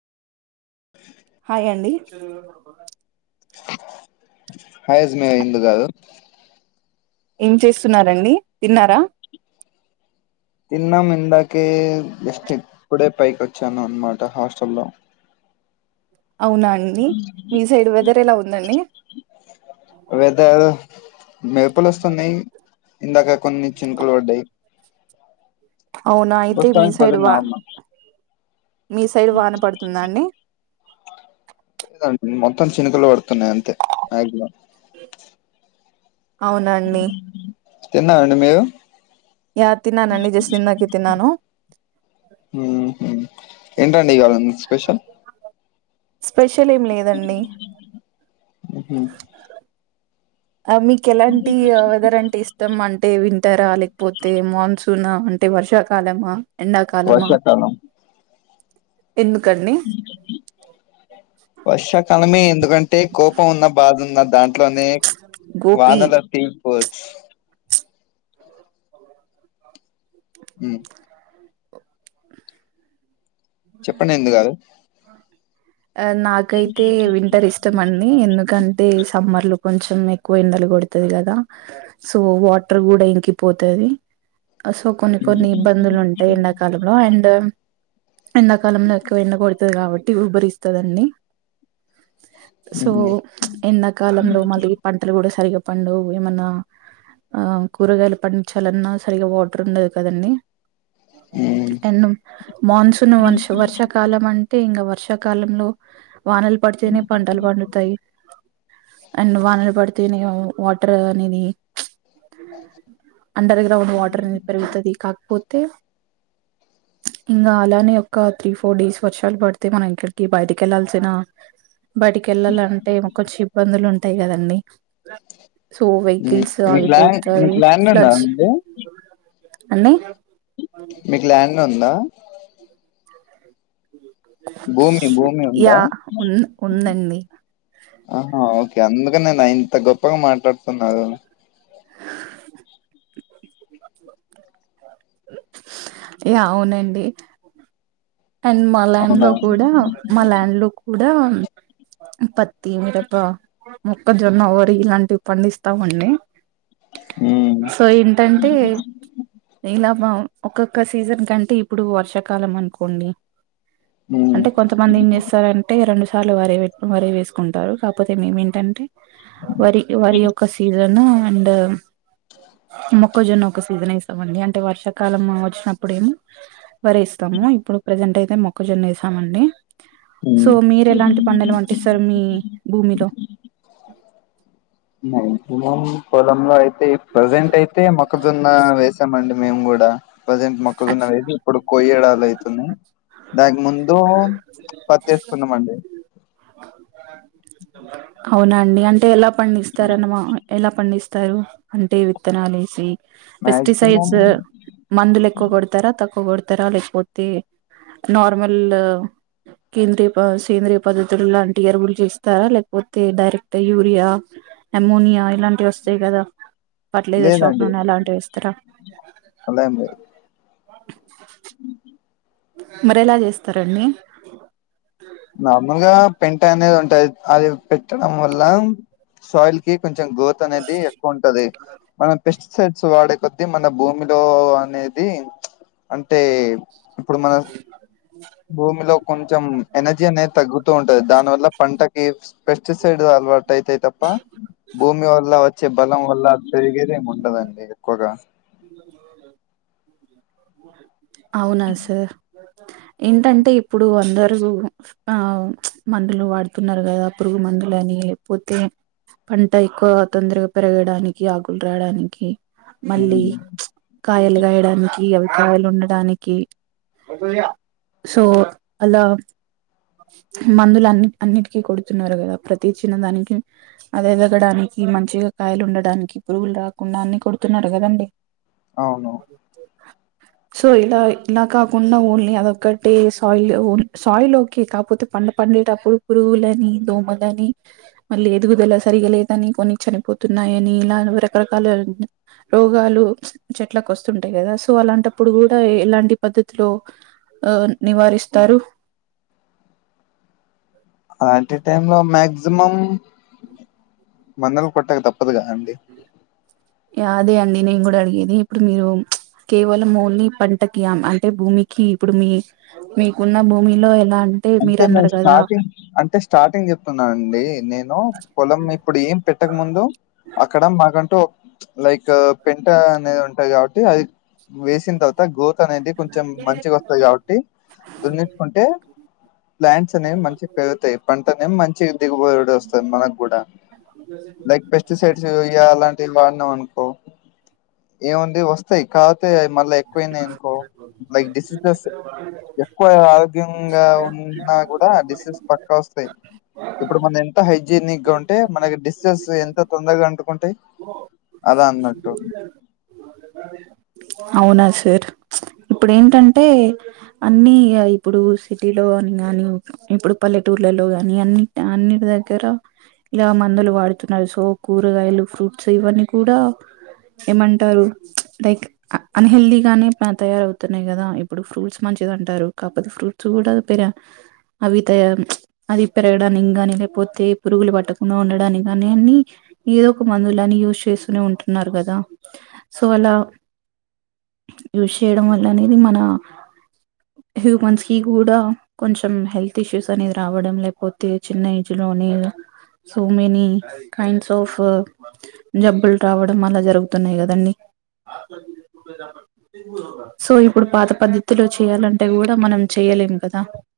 hi అండి [unintelligible] ఇందు గారు ఏం చేస్తున్నారండి తిన్నారా తిన్నాం ఇందాకే జస్ట్ ఇప్పుడే పైకి వచ్చాను అనమాట హాస్టల్లో అవునా అండి మీ సైడ్ వెదర్ ఎలా ఉందండి వెదర్ మేరుపులు ఒస్తున్నాయి ఇందాక కొన్ని చినుకులు పడ్డాయి అవునా అయితే మీ ప్రస్తుతానికి పది సైడ్ వా నార్మల్ మీ సైడ్ వాన పడుతుందా అండి ఆ మొత్తం చినుకులు పడుతున్నాయి అంతే మక్సిమం అవునా అండి తిన్నరండి మీరు యా తిన్నానండి జస్ట్ ఇందాకే తిన్నాను ఉహు ఏంటండి ఇవాళ మీ స్పెషల్ స్పెషల్ ఏం లేదండి ఉహుమ్ అ మీకు ఎలాంటి అ వెదర్ అంటే ఇష్టం అంటే విన్ టరా లేకపోతే మాన్సూన్ అ అంటే వర్షాకాలమా ఎండా కాల మా వర్షాకాలం వర్షా కాలమే ఎందుకన్ అంటే కోపం ఉన్న బాధ ఉన్న దాంట్లోనే గోపి వానల తీరిపోవచ్చు ఉమ్ చెప్పండి ఇందు గారు ఆ నాకైతే వింటర్ ఇస్టం అండి ఎందుకంటే సమ్మర్ లో కొంచెం ఎక్కువ ఎండలు కొడుతది కదా సో వాటర్ గూడ ఇంకిపోతది సో కొన్ని కొన్ని ఇబ్బందులుంటాయి ఎండాకాలంలో అండ్ ఎండాకాలంలో ఎక్కువ ఎండ కొడతది కాబట్టి ఉహ్బరిస్తదండి సో ఉహు ప్చ్ ఎండాకాలంలో మళ్ళీ పంటలు కూడా సరిగా పండవు ఏమన్నా ఆ కూరగాయలు పండించాలన్నా సరిగా వాటర్ ఉండద్ కదండి ఉ ఎన్నుం మాన్సూన్ వన్స్ వర్షకాలం అంటే ఇంగ వర్షాకాలంలో వానలు పడితేనే పంటలు పండుతాయి అండ్ వానలు పడ్ తేనె వాటర్ అనేది ప్చ్ అండర్ గ్రౌండ్ వాటర్ అనెది పెరుగుతది కాకపోత్ తె ఇంగా అలానే ఒక త్రీ ఫోర్ డేస్ వర్షాలు పడితే మనం ఎక్కడికి బయటికెళ్లాల్సిన బయటికెళ్ళాలంటే కొంచెం ఇబ్బందులు ఉంటాయి కదండి సో వెకిల్స్ మీకు ల్యాండ్ ఆగిపోతయి మీకు ల్యాండ్ ఉందా ఫ్లడ్స్ అండి మీక్ ల్యాండ్ ఉందా భూమి భూమి ఉందా యా ఉ ఉందండి ఆహా ఒకె అందుకనెనా ఇంత గొప్పగ మాట్లాడుతున్నారు యా అవునండి అండ్ మా అవునా లాండ్లో కుడ మా లాండ్లో కూడ పత్తి మిరప మొక్కజొన్న వరి ఇలాంటివి పండిస్తామండి ఉమ్ సో ఎంటంటే ఇలా మా ఒక్కొక్క సీజన్కంటే ఇప్పుడు వర్షాకాలం అనుకోండి ఉమ్ అంటె కొంతమంది ఏం చేస్తారంటే రెండు సార్లు వరి వరీ వేసుకుంటారు కాకపోతే మేమేంటంటే వరి వరీ యొక్క సీజను అండ్ మొక్కజొన్న ఒక సీజన్ ఎస్తామండి అంటే వర్షాకాలం వచ్చినప్పుడేమో వరి ఏస్తాము ఇప్పుడు ప్రెజెంట్ అయితే మొక్కజొన్నేసమండి ఉమ్ సో మీరు ఎలాంటి పండలు వంటిస్తార్ మీ భూమిలో మాక్సిమం పోలంలో అయి తే ప్రజెంట్ అయితే మొక్కజొన్న వేసామండి మేమ్గూడా ప్రజెంట్ మొక్కజొన్న వేసి ఇప్పుడు కొయ్యడాలు అయితున్నాయి దానికి ముందు పత్తెస్కున్నాం అండి అవునాండి అంటే ఎలా పండిస్తారనమా ఎలా పండిస్ తారు అంటే ఈ విత్తనాలెసి మాక్సిమం పెస్టిసైడ్స్ మందులు ఎక్కువ కొడతారా తక్కువ గొడతారా లేకపోతే నార్మల్ల్ కేద్రీయ ప సేంద్రీయ పద్ధతులు లాంటి ఎరువులు చేస్తారా లేక పోతే డైరెక్ట్ యూరియా అమోనియా ఇలాంట్ వస్తాయి కదా ఫట్లైజర్ షాప్ లేదండి నునే అలాంటివెస్తారా అలా ఎం లెద్ మరెలా చేస్తారండి నార్మల్గా పెంట అనేది ఉంటాది అది పెట్టడం వల్ల సాయిల్ కి కొంచెం గ్రోత్ అనేది ఎక్కువుంటది మనం పెస్టిసైడ్ స్ వాడే కొద్ది మన భూమిలో అనేది అంటే ఇప్పుడు మన భూమిలో కొంచెం ఎనర్జీ అనేది తగ్గుతూ ఉంటది దాని వల్ల పంటకి పెస్టిసైడ్ అలవాటై తే తప్ త భూమి వల్ల వచ్చే బలం వల్ల పెరిగేదేమి ఉండదండి ఎక్కువగా అవునా సార్ ఏంటంటే ఇప్పుడు అందరు ఆ మందులు వాడుతున్నారు గదా పురుగు మంద్ దులని లేకపోతే పంట ఎక్కువగ తొందరగా పెరగడానికి ఆకులు రాడానికి ఉమ్, మళ్ళీ కాయలు కాయడానికి అవి కాయలు ఉండ డానికి సో అలా మందులు అన్ని అన్నిటికీ కొడుతున్నారు గదా ప్రతీ చిన్న దానికి అది ఎదగడానికి మంచిగా కాయలు ఉండడానికి పురుగులు రాకుండా అన్ని కొడుతున్నారు కదండి అవును సో ఇలా ఇలా కాకుండా ఓన్లీ అదొక్కటి సాయిల్ సాయిల్ ఓకే కాకపోతే పంట పన్ డేటప్పుడు పురుగులని దోమలని మళ్ళీ ఎదుగుదల సరిగలేదని కొన్ని చనిపోతున్నాయి అని రకరకాల రోగాలు చెట్ల కు వస్తుంటాయి కదా సో అలాంట ప్పుడు కూడా ఎలాంటి పద్ధతిలో ఆ నివారిస్తారు అలాంటి టైం లో మాక్సిమం మన్నలు కొట్టక తప్పదుగా అండి యా అదే అండి నేను గుడా అడిగేది ఇప్పుడు మీరు కేవలం ఓన్లీ పంటకియామ్ అంటే భూమికి ఇప్పుడు మీ మీకున్న భూమిలో ఎలా మీరు అంటే మేమ్ అన్నారు కదా స్టార్టింగ్ అంటే స్టార్టింగ్ చెప్తున్నాను అండి నేను పొలం ఇప్పుడు ఏం పెట్ ట్టకు ముందు అక్కడ మాకంటూ లైక్ పెంట అనేది ఉంటది కాబట్టి అది వేసిన తర్వాత గ్రోత్ అనేది కొంచెం మంచిగా వస్తది కాబట్టి దున్నిచ్చుకుంటే ప్లాంట్స్ అనేవి మంచిగా పెరుగుతాయి పంట అనే మంచి దిగుబడు వస్తద్ మనకు కూడా లైక్ పెస్టిసైడ్స్ ఇయ అలాంటివి వాడినం అ కో ఏముంది వస్తాయ్ కాక్ మళ్ళా ఎక్కువయినాయి అనుకో లైక్ డిసీజెస్ ఎక్కువ ఆరోగ్య ఇంగ ఉన్నా కూడా డీసీస్ పక్క వస్తాయి ఇప్పుడు మనం ఎంత హైజీనిక్ ఉంటే మనకి డిసీజెస్ ఎంత తొందరగా అంటుకుంటాయి అలా అన్నట్టు అవునా సార్ ఇప్పుడు ఏంటంటే అన్ని ఇప్పుడు సిటీలోని గాని ఇప్పుడు పల్లెటూర్లలో గాని అన్ని అన్ని దగ్గర ఇలా మందులు వాడుతున్నారు సో కూరగాయలు ఫ్రూట్స్ ఇవన్నీ కూడా ఏమంటారు లైక్ అన్హెల్దీగానే తయారవుతున్నాయి గదా ఇప్పుడు ఫ్రూట్స్ మంచిది అంటారు కాకపోతే ఫ్రూట్స్ కూడా పెరి అవి తయ్ అది పెరగడానికి గానీ లేకపోతే పురుగులు పట్టకుండా ఉండడానికి గాని అన్ని ఏ ఒక మందులాని యూస్ చేస్తూనే ఉంటున్నారు కదా సో అలా యూస్ చేయడం వల్ల అనేది మన హ్యూమన్స్ కి కూడా కొంచెం హెల్త్ ఇష్యూస్ అనేది రావడం లేకపోతే చిన్న ఏజ్ లో అనిల్ సో మెనీ కైండ్స్ ఆఫ్ జబ్బులు రావడం అలా జరుగుతున్నాయి కదండి సో ఇప్పుడు పాత పద్ధతిలో చేయాలంటే గూడా మనం చెయలేం కదా